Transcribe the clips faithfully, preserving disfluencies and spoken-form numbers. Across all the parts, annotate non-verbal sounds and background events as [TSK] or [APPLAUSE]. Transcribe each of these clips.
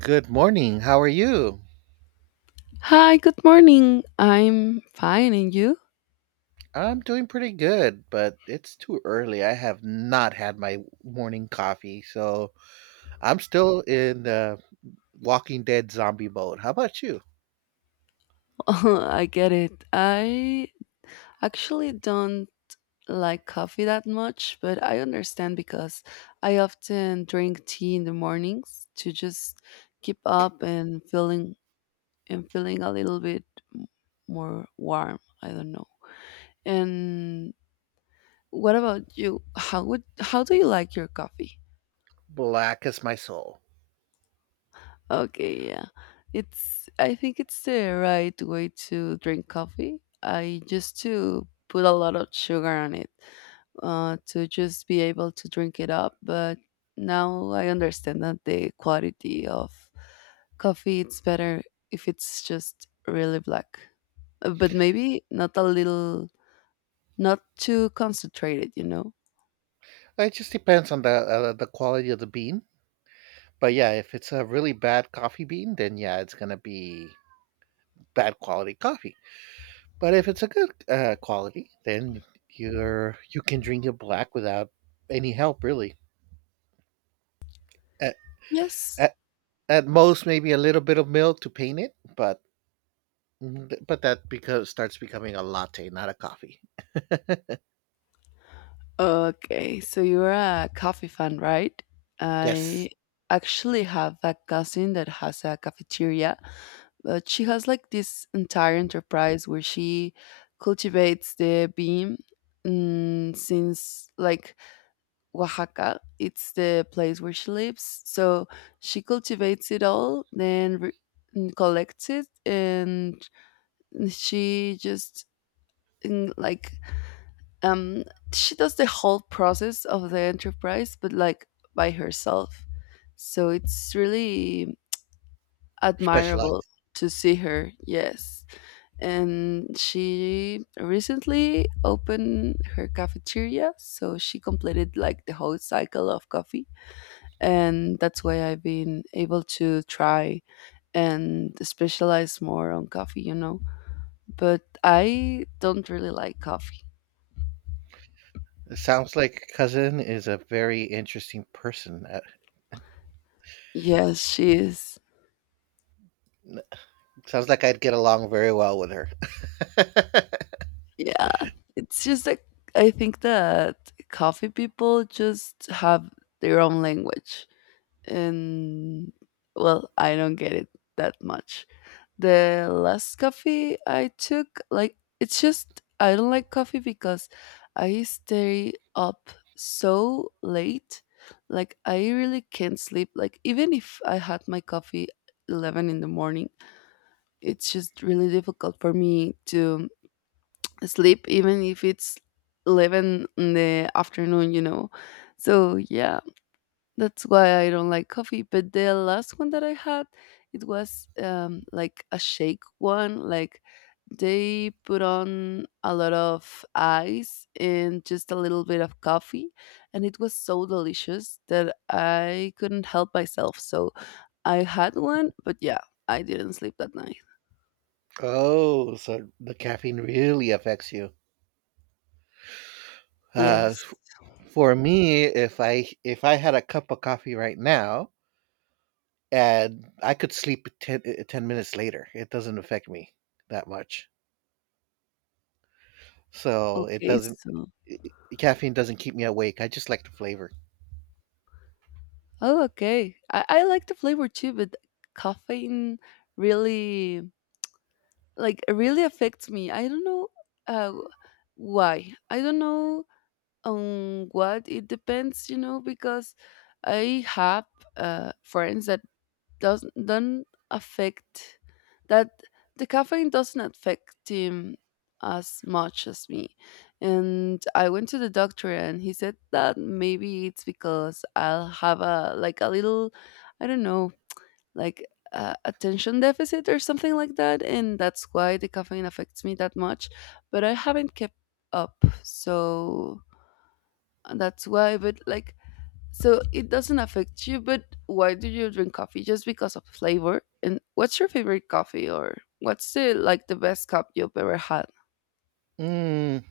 Good morning. How are you? Hi, good morning. I'm fine, and you? I'm doing pretty good, but it's too early. I have not had my morning coffee, so I'm still in the Walking Dead zombie mode. How about you? [LAUGHS] I get it. I actually don't like coffee that much, but I understand because I often drink tea in the mornings to just keep up and feeling and feeling a little bit m- more warm. I don't know. And what about you? How would how do you like your coffee? Black as my soul. Okay, yeah. It's I think it's the right way to drink coffee. I used to put a lot of sugar on it uh, to just be able to drink it up, but now I understand that the quality of coffee it's better if it's just really black. Uh, But maybe not a little not too concentrated, you know. It just depends on the uh, the quality of the bean. But yeah, if it's a really bad coffee bean, then yeah, it's gonna be bad quality coffee. But if it's a good uh, quality, then you're you can drink it black without any help, really. A- Yes. At most, maybe a little bit of milk to paint it, but but that because starts becoming a latte, not a coffee. [LAUGHS] Okay, so you're a coffee fan, right? Yes, I actually have a cousin that has a cafeteria, but she has like this entire enterprise where she cultivates the bean, mm, since like Oaxaca. It's the place where she lives. So she cultivates it all, then re- mm, collects it, and she just, mm, like, um she does the whole process of the enterprise, but like by herself. So it's really admirable specialized. to see her. Yes, and she recently opened her cafeteria, so she completed like the whole cycle of coffee, and that's why I've been able to try and specialize more on coffee you know but I don't really like coffee. It sounds like cousin is a very interesting person. Uh, yes, she is. n- sounds like I'd get along very well with her. [LAUGHS] Yeah, it's just like I think that coffee people just have their own language, and well, I don't get it that much. The last coffee I took, like, it's just I don't like coffee because I stay up so late. Like, I really can't sleep. Like, even if I had my coffee eleven in the morning, it's just really difficult for me to sleep even if it's eleven in the afternoon you know so yeah, that's why I don't like coffee. But the last one that I had, it was um like a shake one, like they put on a lot of ice and just a little bit of coffee, and it was so delicious that I couldn't help myself, so I had one. But yeah, I didn't sleep that night. Oh, so the caffeine really affects you. Uh, Yes. f- for me, if I if I had a cup of coffee right now and I could sleep ten, uh, ten minutes later, it doesn't affect me that much. So it Okay, doesn't so. eh, caffeine doesn't keep me awake. I just like the flavor. Oh, okay. I, I like the flavor too, but caffeine really, like it really affects me. I don't know uh, why. I don't know on what it depends, you know, because I have uh, friends that doesn't don't affect, that the caffeine doesn't affect him as much as me. And I went to the doctor, and he said that maybe it's because I'll have a like a little, I don't know, like uh, attention deficit or something like that, and that's why the caffeine affects me that much. But I haven't kept up, so uh, that's why. But like, so it doesn't affect you, but why do you drink coffee? Just because of flavor? And what's your favorite coffee, or what's the like the best cup you've ever had? Mm,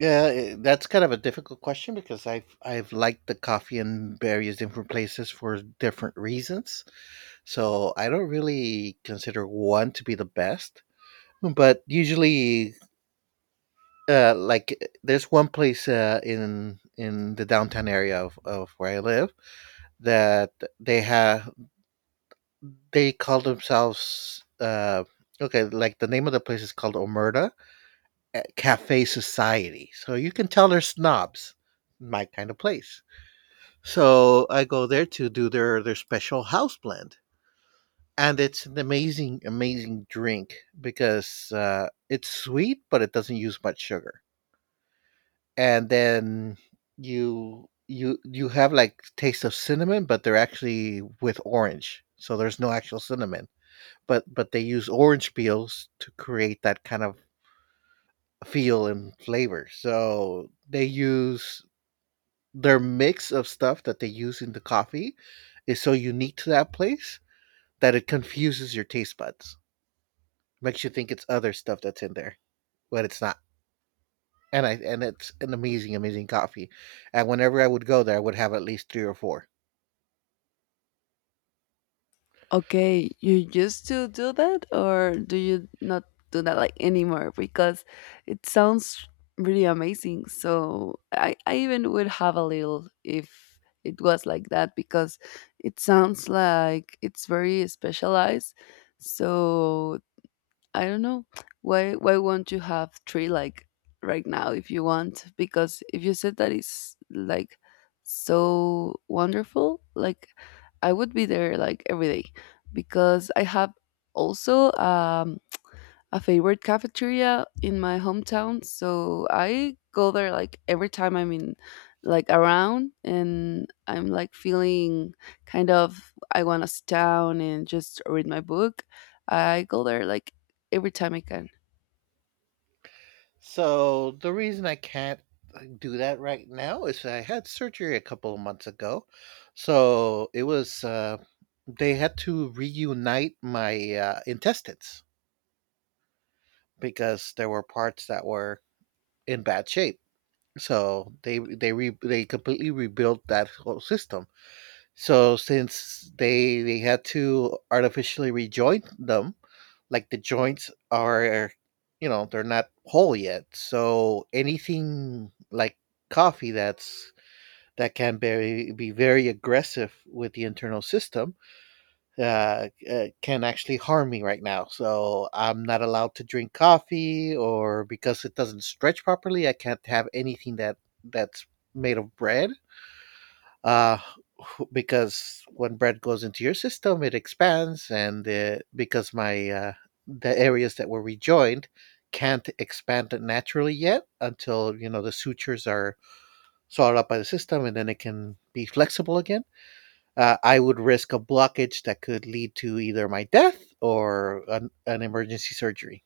yeah, i- that's kind of a difficult question because I've I've liked the coffee in various different places for different reasons. So I don't really consider one to be the best, but usually, uh, like uh, there's one place uh, in in the downtown area of, of where I live that they have they call themselves uh okay, like the name of the place is called Omerta at cafe society. So you can tell they're snobs, my kind of place. So I go there to do their their special house blend, and it's an amazing, amazing drink because uh, it's sweet, but it doesn't use much sugar. And then you you you have like taste of cinnamon, but they're actually with orange, so there's no actual cinnamon. But but they use orange peels to create that kind of feel and flavor. So they use their mix of stuff that they use in the coffee is so unique to that place that it confuses your taste buds. Makes you think it's other stuff that's in there when it's not. And I and it's an amazing, amazing coffee. And whenever I would go there, I would have at least three or four. Okay, you used to do that, or do you not do that like anymore? Because it sounds really amazing. So I, I even would have a little if it was like that, because it sounds like it's very specialized. So I don't know why why won't you have three like right now if you want, because if you said that it's like so wonderful, like I would be there like every day. Because I have also um a favorite cafeteria in my hometown. So I go there like every time I'm in, like around, and I'm like feeling kind of I want to sit down and just read my book. I go there like every time I can. So the reason I can't uh, do that right now is I had surgery a couple of months ago. So it was uh, they had to reunite my uh, intestines because there were parts that were in bad shape. So they they re, they completely rebuilt that whole system. So since they they had to artificially rejoin them, like the joints are, you know, they're not whole yet. So anything like coffee that's that can be be very aggressive with the internal system uh, uh, can actually harm me right now. So I'm not allowed to drink coffee, or because it doesn't stretch properly, I can't have anything that that's made of bread. Uh, [LAUGHS] because when bread goes into your system, it expands, and uh, because my uh, the areas that were rejoined can't expand it naturally yet until you know the sutures are swallowed up by the system, and then it can be flexible again. uh, I would risk a blockage that could lead to either my death or an, an emergency surgery.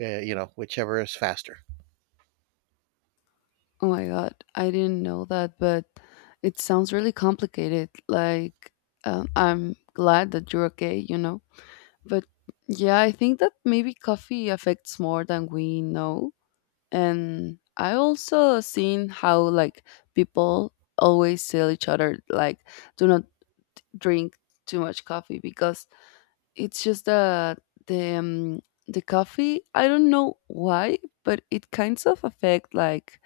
Uh, you know, whichever is faster. Oh my god, I didn't know that, but it sounds really complicated. Like, um, I'm glad that you're okay, you know. But yeah, I think that maybe coffee affects more than we know. And I also seen how like people always tell each other like, do not drink too much coffee, because it's just the the um, the coffee, I don't know why, but it kinds of affect like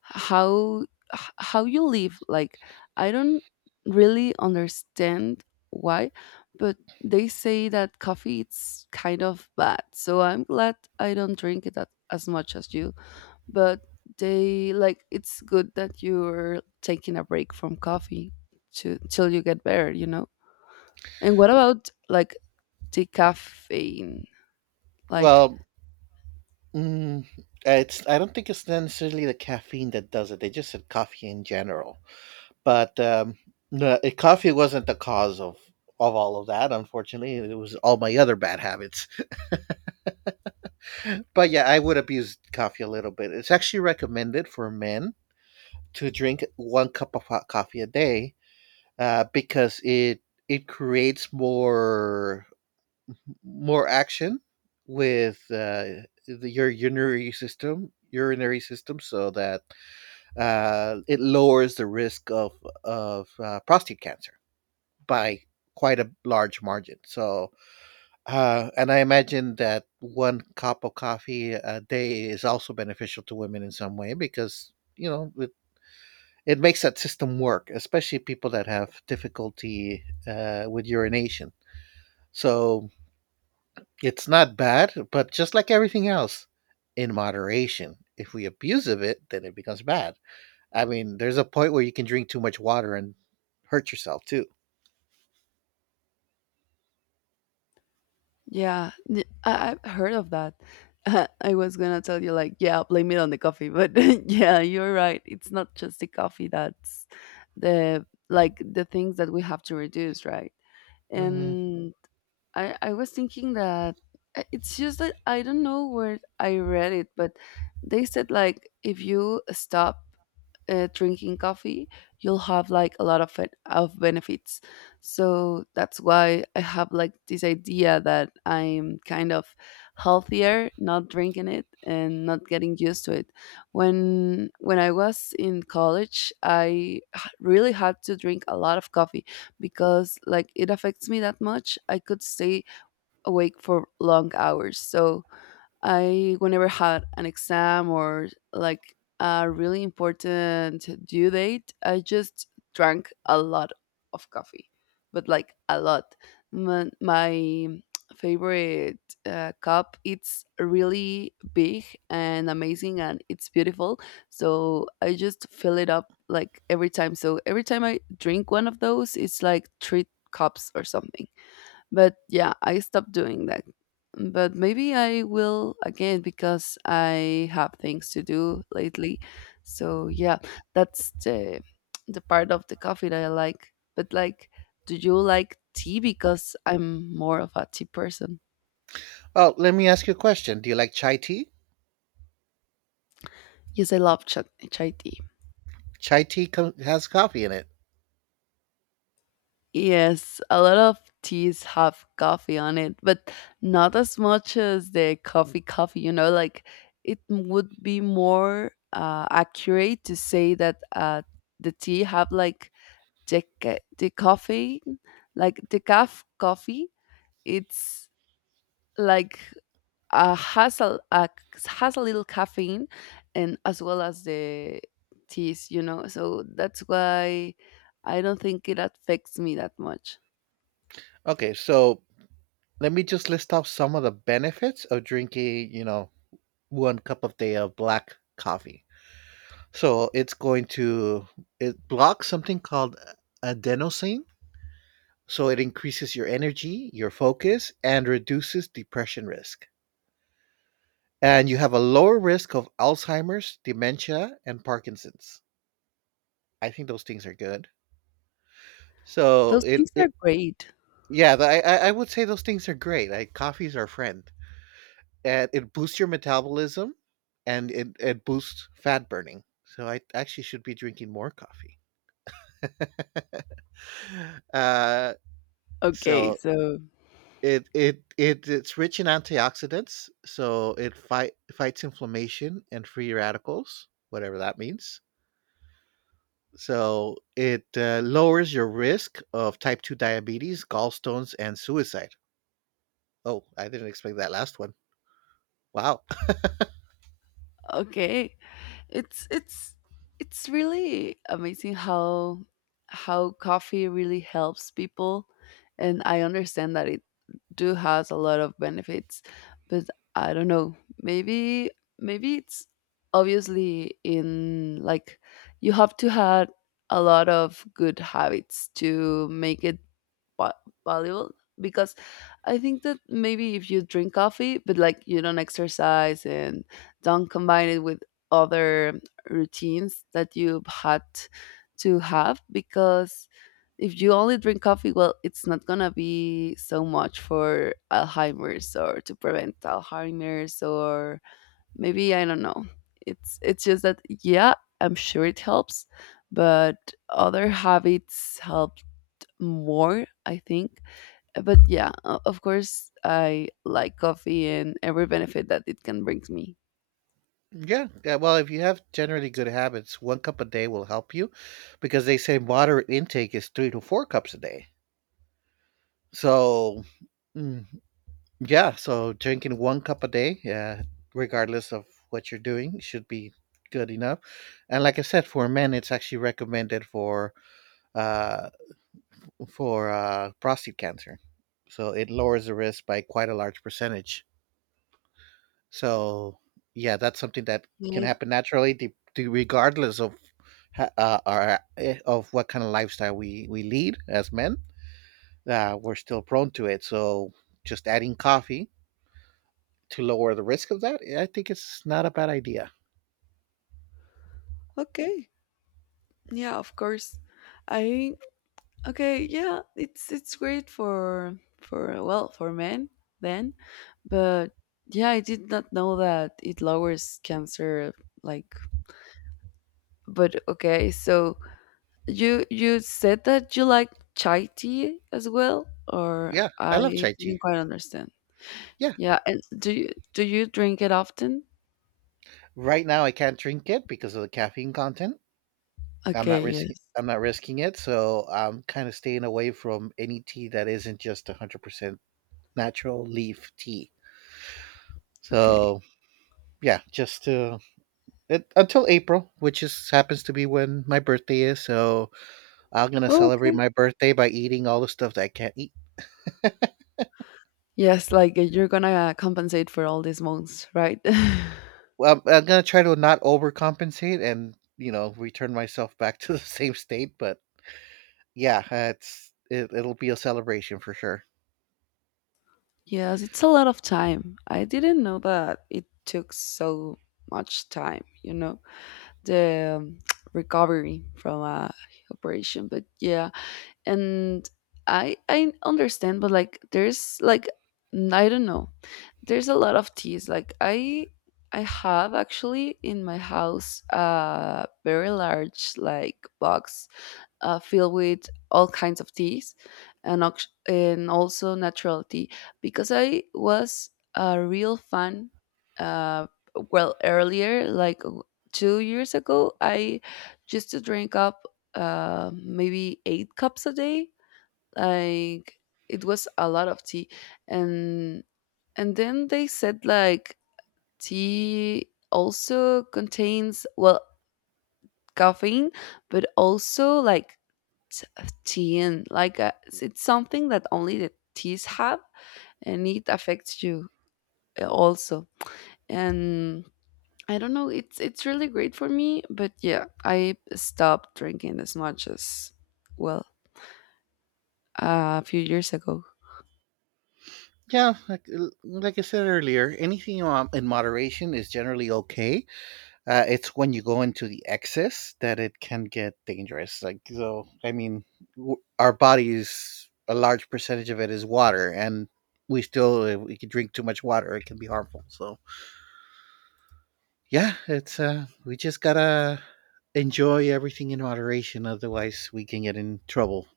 how, h- how you live. Like I don't really understand why, but they say that coffee it's kind of bad, so I'm glad I don't drink it that, as much as you. But they, like it's good that you're taking a break from coffee to till you get better, you know. And what about like decaffeine, like. Well, mm, it's I don't think it's necessarily the caffeine that does it. They just said coffee in general, but um, the eh, coffee wasn't the cause of of all of that. Unfortunately, it was all my other bad habits. But yeah, I would abuse coffee a little bit. It's actually recommended for men to drink one cup of hot coffee a day uh, because it it creates more more action with uh, the, your urinary system urinary system, so that uh, it lowers the risk of of uh, prostate cancer by quite a large margin. So uh, and i imagine that one cup of coffee a day is also beneficial to women in some way, because you know it, it makes that system work, especially people that have difficulty uh, with urination. So it's not bad, but just like everything else, in moderation. If we abuse of it, then it becomes bad. I mean, there's a point where you can drink too much water and hurt yourself too. Yeah, th- I have heard of that. [LAUGHS] I was gonna tell you like, yeah, blame it on the coffee, but [LAUGHS] yeah, you're right, it's not just the coffee that's the, like the things that we have to reduce, right? Hmm. And I, I was thinking that uh, it's just that I don't know where I read it, but they said like if you stop uh, drinking coffee, you'll have like a lot of it, of benefits. So that's why I have like this idea that I'm kind of healthier not drinking it and not getting used to it. When when I was in college, I h- really had to drink a lot of coffee, because like it affects me that much, I could stay awake for long hours. So I, whenever had an exam or like a really important due date, I just drank a lot of coffee, but like a lot. My, my favorite uh, cup it's really big and amazing and it's beautiful, so I just fill it up like every time. So every time I drink one of those, it's like three cups or something. But yeah, I stopped doing that. But maybe I will again because I have things to do lately. So yeah, that's the the part of the coffee that I like. But like, do you like tea? Because I'm more of a tea person. Oh, let me ask you a question. Do you like chai tea? Yes, I love ch- chai tea. Chai tea co- has coffee in it. Yes, a lot of teas have coffee on it, but not as much as the coffee coffee, you know, like it would be more uh, accurate to say that uh, the tea have like the ca- the coffee, like the calf coffee, it's like uh, has a, a, has a little caffeine and as well as the teas, you know. So that's why I don't think it affects me that much. Okay, so let me just list off some of the benefits of drinking, you know, one cup a day of black coffee. So it's going to it blocks something called adenosine. So it increases your energy, your focus, and reduces depression risk. And you have a lower risk of Alzheimer's, dementia, and Parkinson's. I think those things are good. So Those it, things are it great. Yeah, the, I I I would say those things are great. Like coffee is our friend, and it boosts your metabolism, and it it boosts fat burning. So I actually should be drinking more coffee. [LAUGHS] uh, Okay, so so It it it it's rich in antioxidants, so it fight fights inflammation and free radicals, whatever that means. So it uh, lowers your risk of type two diabetes, gallstones, and suicide. Oh, I didn't expect that last one. Wow. [LAUGHS] okay, it's it's it's really amazing how how coffee really helps people, and I understand that it do has a lot of benefits, but I don't know. Maybe Maybe it's obviously in like you have to have a lot of good habits to make it va- valuable, because I think that maybe if you drink coffee, but like you don't exercise and don't combine it with other routines that you've had to have. Because if you only drink coffee, well, it's not gonna be so much for Alzheimer's or to prevent Alzheimer's, or maybe I don't know. It's it's just that yeah, I'm sure it helps, but other habits helped more, I think. But yeah, o- of course I like coffee and every benefit that it can bring me. Yeah, yeah. Well, if you have generally good habits, one cup a day will help you, because they say moderate intake is three to four cups a day. So mm, yeah, so drinking one cup a day, uh, regardless of what you're doing, should be good enough. And like I said, for men, it's actually recommended for uh, for uh, prostate cancer, so it lowers the risk by quite a large percentage. So yeah, that's something that can I, happen naturally, de- de- regardless of ha- uh, our eh, of what kind of lifestyle we we lead as men. Uh, we're still prone to it. So just adding coffee to lower the risk of that, I think it's not a bad idea. okay, yeah, of course. I, okay, yeah, it's it's great for for well for men then. But yeah, I did not know that it lowers cancer, like. But okay, so you you said that you like chai tea as well, or? Yeah, I I love chai tea. didn't quite understand. Yeah, Yeah, and do you, do you drink it often? right now I can't drink it because of the caffeine content. I'm not Okay, yes. risking. I'm not risking it, so I'm kind of staying away from any tea that isn't just one hundred percent natural leaf tea. Okay. So yeah, just to it, until April, which is happens to be when my birthday is. So I'm gonna Oh, celebrate okay. my birthday by eating all the stuff that I can't eat. Yes, like uh, you're gonna compensate for all these months, right? [LAUGHS] Well, I'm I'm gonna try to not overcompensate and, you know, return myself back to the [LAUGHS] same state, but yeah, uh, it's it, it'll be a celebration for sure. Yes, it's a lot of time. I didn't know that it took so much time, you know, the um, [TSK] recovery from a operation. But yeah, and I I understand, but like there's like, n- I don't know. There's a lot of teas. Like I I have actually in my house a very large like box uh, filled with all kinds of teas and, ox- and also natural tea, because I was a real fan. Uh, well, earlier, like w- two years ago, I used to drink up uh, maybe eight cups a day. Like it was a lot of tea, and and then they said like tea also contains, well, caffeine, but also like teen, like uh, it's something that only the teens have, and it affects you uh, also. And I don't know, it's it's really great for me, but yeah, I stopped drinking as much as, well, a few years ago. Yeah, like, like I said earlier, anything um, in moderation is generally okay. Uh, it's when you go into the excess that it can get dangerous. Like, so, I mean, w- our bodies, a large percentage of it is water, and we still, if we could drink too much water, it can be harmful. So, yeah, it's uh we just gotta enjoy everything in moderation, otherwise we can get in trouble.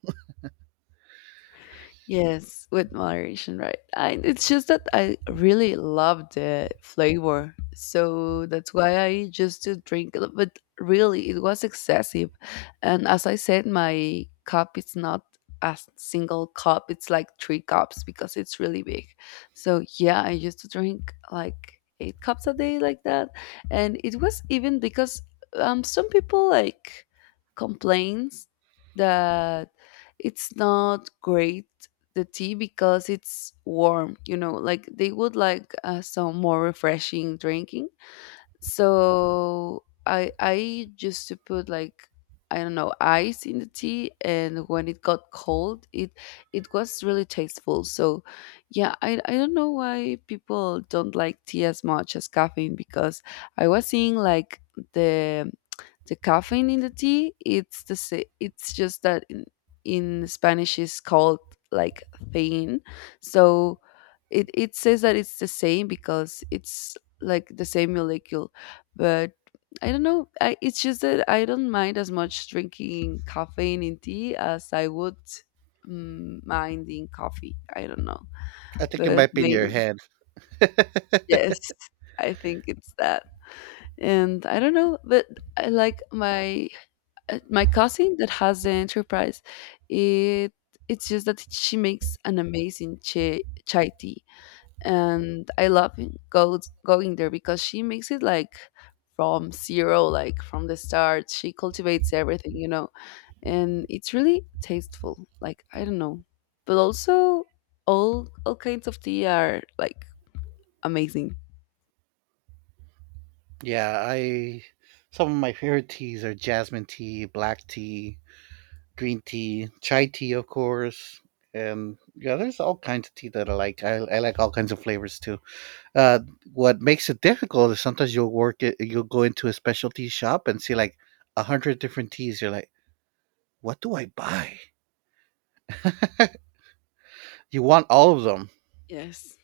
Yes, with moderation, right? I, it's just that I really love the flavor, so that's why I used to drink it. But really, it was excessive, and as I said, my cup is not a single cup, it's like three cups because it's really big. So yeah, I used to drink like eight cups a day, like that. And it was even because um some people like complains that it's not great the tea because it's warm, you know, like they would like uh, some more refreshing drinking. So I I used to put like I don't know ice in the tea, and when it got cold, it it was really tasteful. So yeah, I I don't know why people don't like tea as much as caffeine because I was seeing like the the caffeine in the tea. It's the sa- it's just that in, in Spanish is called like thein. So it it says that it's the same because it's like the same molecule but I don't know. I, it's just that I don't mind as much drinking caffeine in tea as I would mm, mind in coffee. I don't know. I think it But might be in your maybe, head. yes, I think it's that. And I don't know, but I like my uh, my cousin that has the enterprise. It it's just that she makes an amazing chai, chai tea and I love go going there because she makes it like from zero, like from the start. She cultivates everything, you know, and it's really tasteful. Like I don't know, but also all all kinds of tea are like amazing. Yeah, I some of my favorite teas are jasmine tea, black tea, green tea, chai tea of course. And yeah, there's all kinds of tea that I like. I, I like all kinds of flavors too. Uh, what makes it difficult is sometimes you'll work it, you'll go into a specialty shop and see like a hundred different teas. You're like, what do I buy? You want all of them, Yes.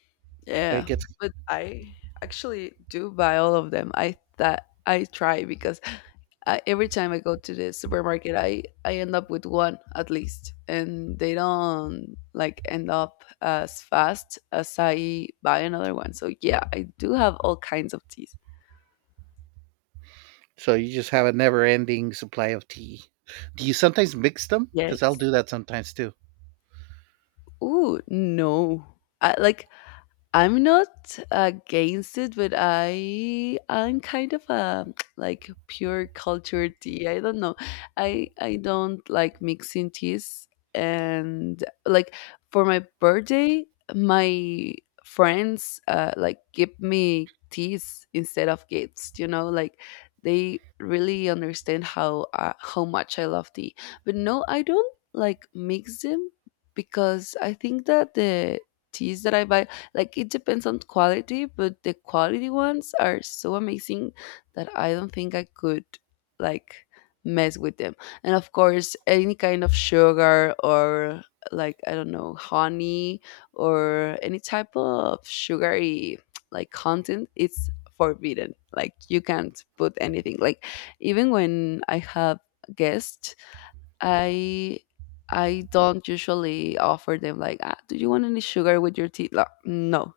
it Yeah. gets But I actually do buy all of them. I that I try because I, every time I go to the supermarket, I I end up with one at least, and they don't like end up as fast as I buy another one. So yeah, I do have all kinds of teas. so you just have a never-ending supply of tea. Do you sometimes mix them? Because I'll Yes. do that sometimes too. Ooh, no. I like I'm not against it, but I am kind of a [TSK] like pure culture tea. I don't know. I I don't like mixing teas, and like for my birthday, my friends uh, like give me teas instead of gifts. You know, like they really understand how uh, how much I love tea. But no, I don't like mix them because I think that the teas that I buy like it depends on quality, but the quality ones are so amazing that I don't think I could like mess with them. And of course, any kind of sugar or like I don't know, honey or any type of sugary [TSK] like content, it's forbidden. Like you can't put anything. Like even when I have guests, I I don't usually offer them like, ah, do you want any sugar with your tea? Like, no,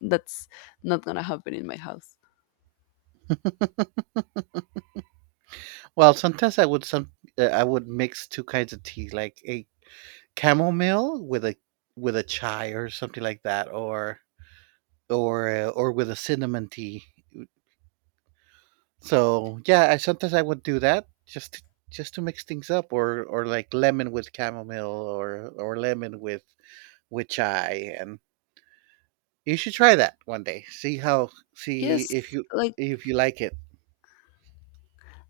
that's not gonna happen in my house. Well, sometimes I would some uh, I would mix two kinds of tea, like a chamomile with a with a chai or something like that, or or uh, or with a cinnamon tea. So yeah, I sometimes I would do that just to, just to mix things up, or or like lemon with chamomile, or or lemon with with chai, and you should try that one day. See how see Yes, if you like if you like it.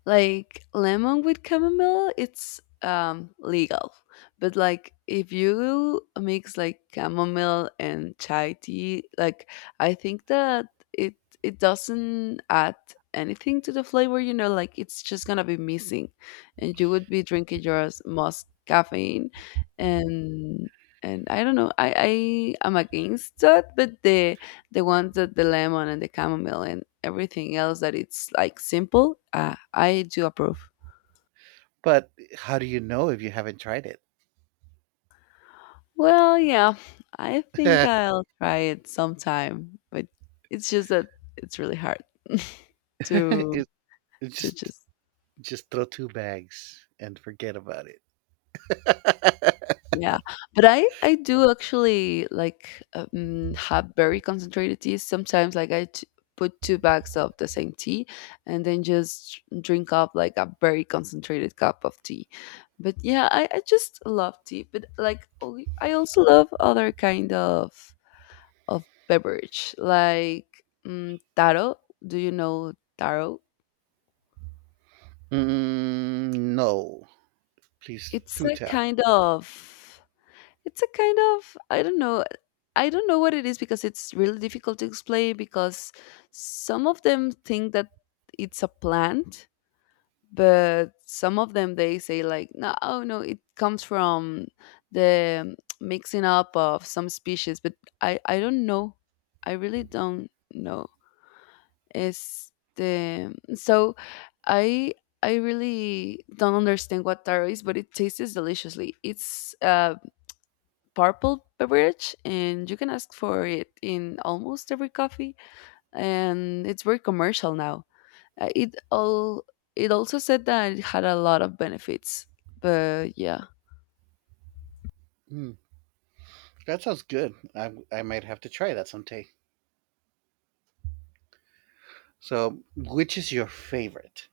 like lemon with chamomile, it's um legal. But like if you mix like chamomile and chai tea, like I think that it it doesn't add anything to the flavor, you know, like it's just gonna be missing and you would be drinking yours most caffeine and and I don't know, I, I am against that, but the the ones that the lemon and the chamomile and everything else that it's like simple uh, I do approve. But how do you know if you haven't tried it? Well, yeah, I think [LAUGHS] I'll try it sometime, but it's just that it's really hard [LAUGHS] to it, it to just just just throw two bags and forget about it. [LAUGHS] Yeah, but I I do actually like, um, have very concentrated teas sometimes, like, I t put two bags of the same tea and then just drink up, like, a very concentrated cup of tea. But yeah, I I just love tea, but, like, only I also love other kind of of beverage, like, mm, taro. Do you know taro? Mm, no, please It's do a tell. kind of It's a kind of I don't know. I don't know what it is because it's really difficult to explain because some of them think that it's a plant, but some of them they say like no, oh no, it comes from the mixing up of some species, but I I don't know. I really don't know. Is the so I I really don't understand what taro is, but it tastes deliciously. It's uh purple beverage and you can ask for it in almost every coffee and it's very commercial now. Uh, it all it also said that it had a lot of benefits, but yeah. Mm, that sounds good. I I might have to try that someday. So, which is your favorite?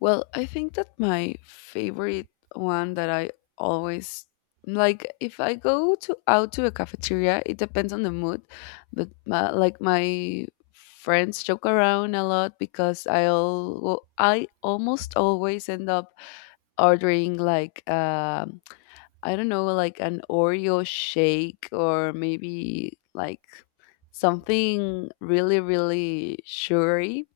Well, I think that my favorite one that I always like if I go to out to a cafeteria it depends on the mood, but my, like my friends joke around a lot because i all I almost always end up ordering like um I don't know, like an Oreo shake or maybe like something really, really sugary,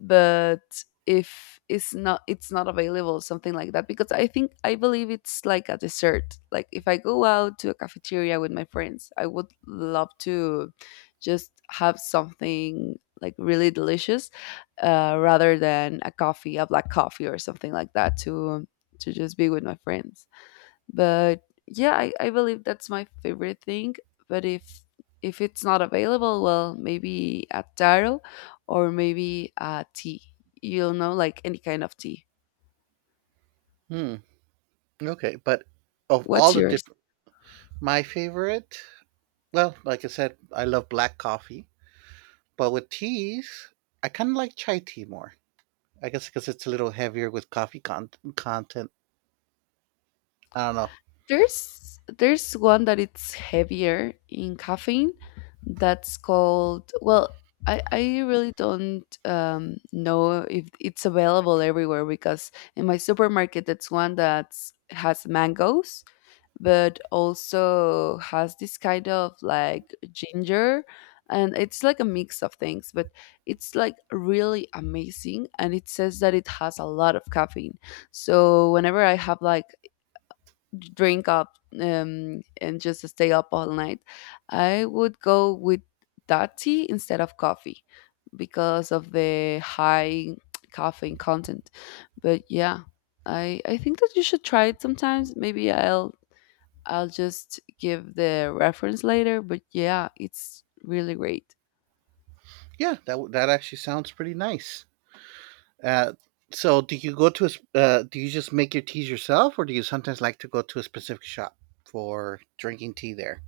but if it's not it's not available something like that because i think I believe it's like a dessert. Like if I go out to a cafeteria with my friends I would love to just have something like really delicious, uh, rather than a coffee a black coffee or something like that to to just be with my friends. But yeah I, I believe that's my favorite thing. But if if it's not available, well maybe a taro or maybe a tea, you'll know, like any kind of tea. Hmm. Okay, but of all What's the yours? my favorite, well, like I said, I love black coffee, but with teas, I kind of like chai tea more. I guess because it's a little heavier with coffee con- content. I don't know. There's there's one that it's heavier in caffeine that's called well I, I really don't um, know if it's available everywhere because in my supermarket that's one that has mangoes but also has this kind of like ginger and it's like a mix of things but it's like really amazing and it says that it has a lot of caffeine, so whenever I have like drink up, um, and just stay up all night, I would go with that tea instead of coffee because of the high [TSK] caffeine content. But yeah, i i think that you should try it sometimes. Maybe i'll I'll just give the reference later, but yeah, it's really great. Yeah, that w- that actually sounds pretty nice. Uh, so, do you go to a, sp- uh, do you just make your teas yourself, or do you sometimes like to go to a specific shop for drinking tea there?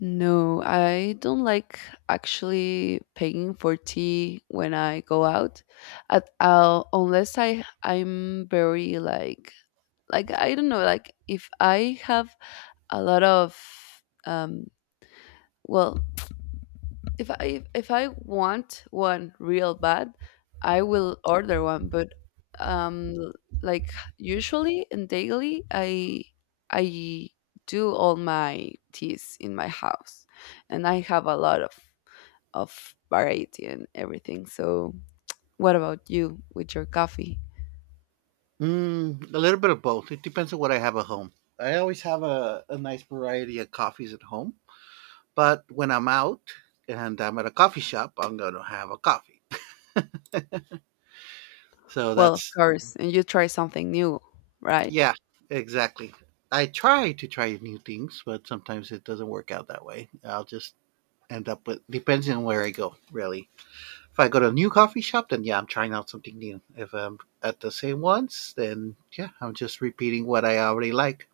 No, I don't like actually paying for tea when I go out. At uh, unless I I'm very like like I don't know like if I have a lot of um well if I if I want one real bad, I will order one. But um, like usually and daily, I I do all my teas in my house, and I have a lot of of variety and everything. So what about you with your coffee? Mm, a little bit of both. It depends on what I have at home. I always have a, a nice variety of coffees at home. But when I'm out and I'm at a coffee shop, I'm going to have a coffee. So Well, of that's, course, and you try something new, right? yeah, exactly. I try to try new things, but sometimes it doesn't work out that way. I'll just end up with, depends on where I go, really. If I go to a new coffee shop, then yeah, I'm trying out something new. If I'm at the same ones, then yeah, I'm just repeating what I already like.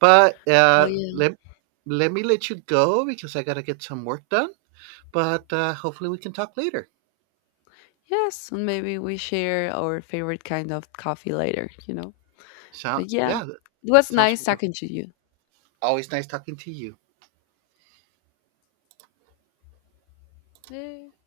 But Well, uh, yeah. let, let me let you go because I got to get some work done. But uh, hopefully we can talk later. Yes, and maybe we share our favorite kind of coffee later. You know. So But yeah, yeah, that it was sounds nice wonderful. talking to you. Always nice talking to you. Yeah.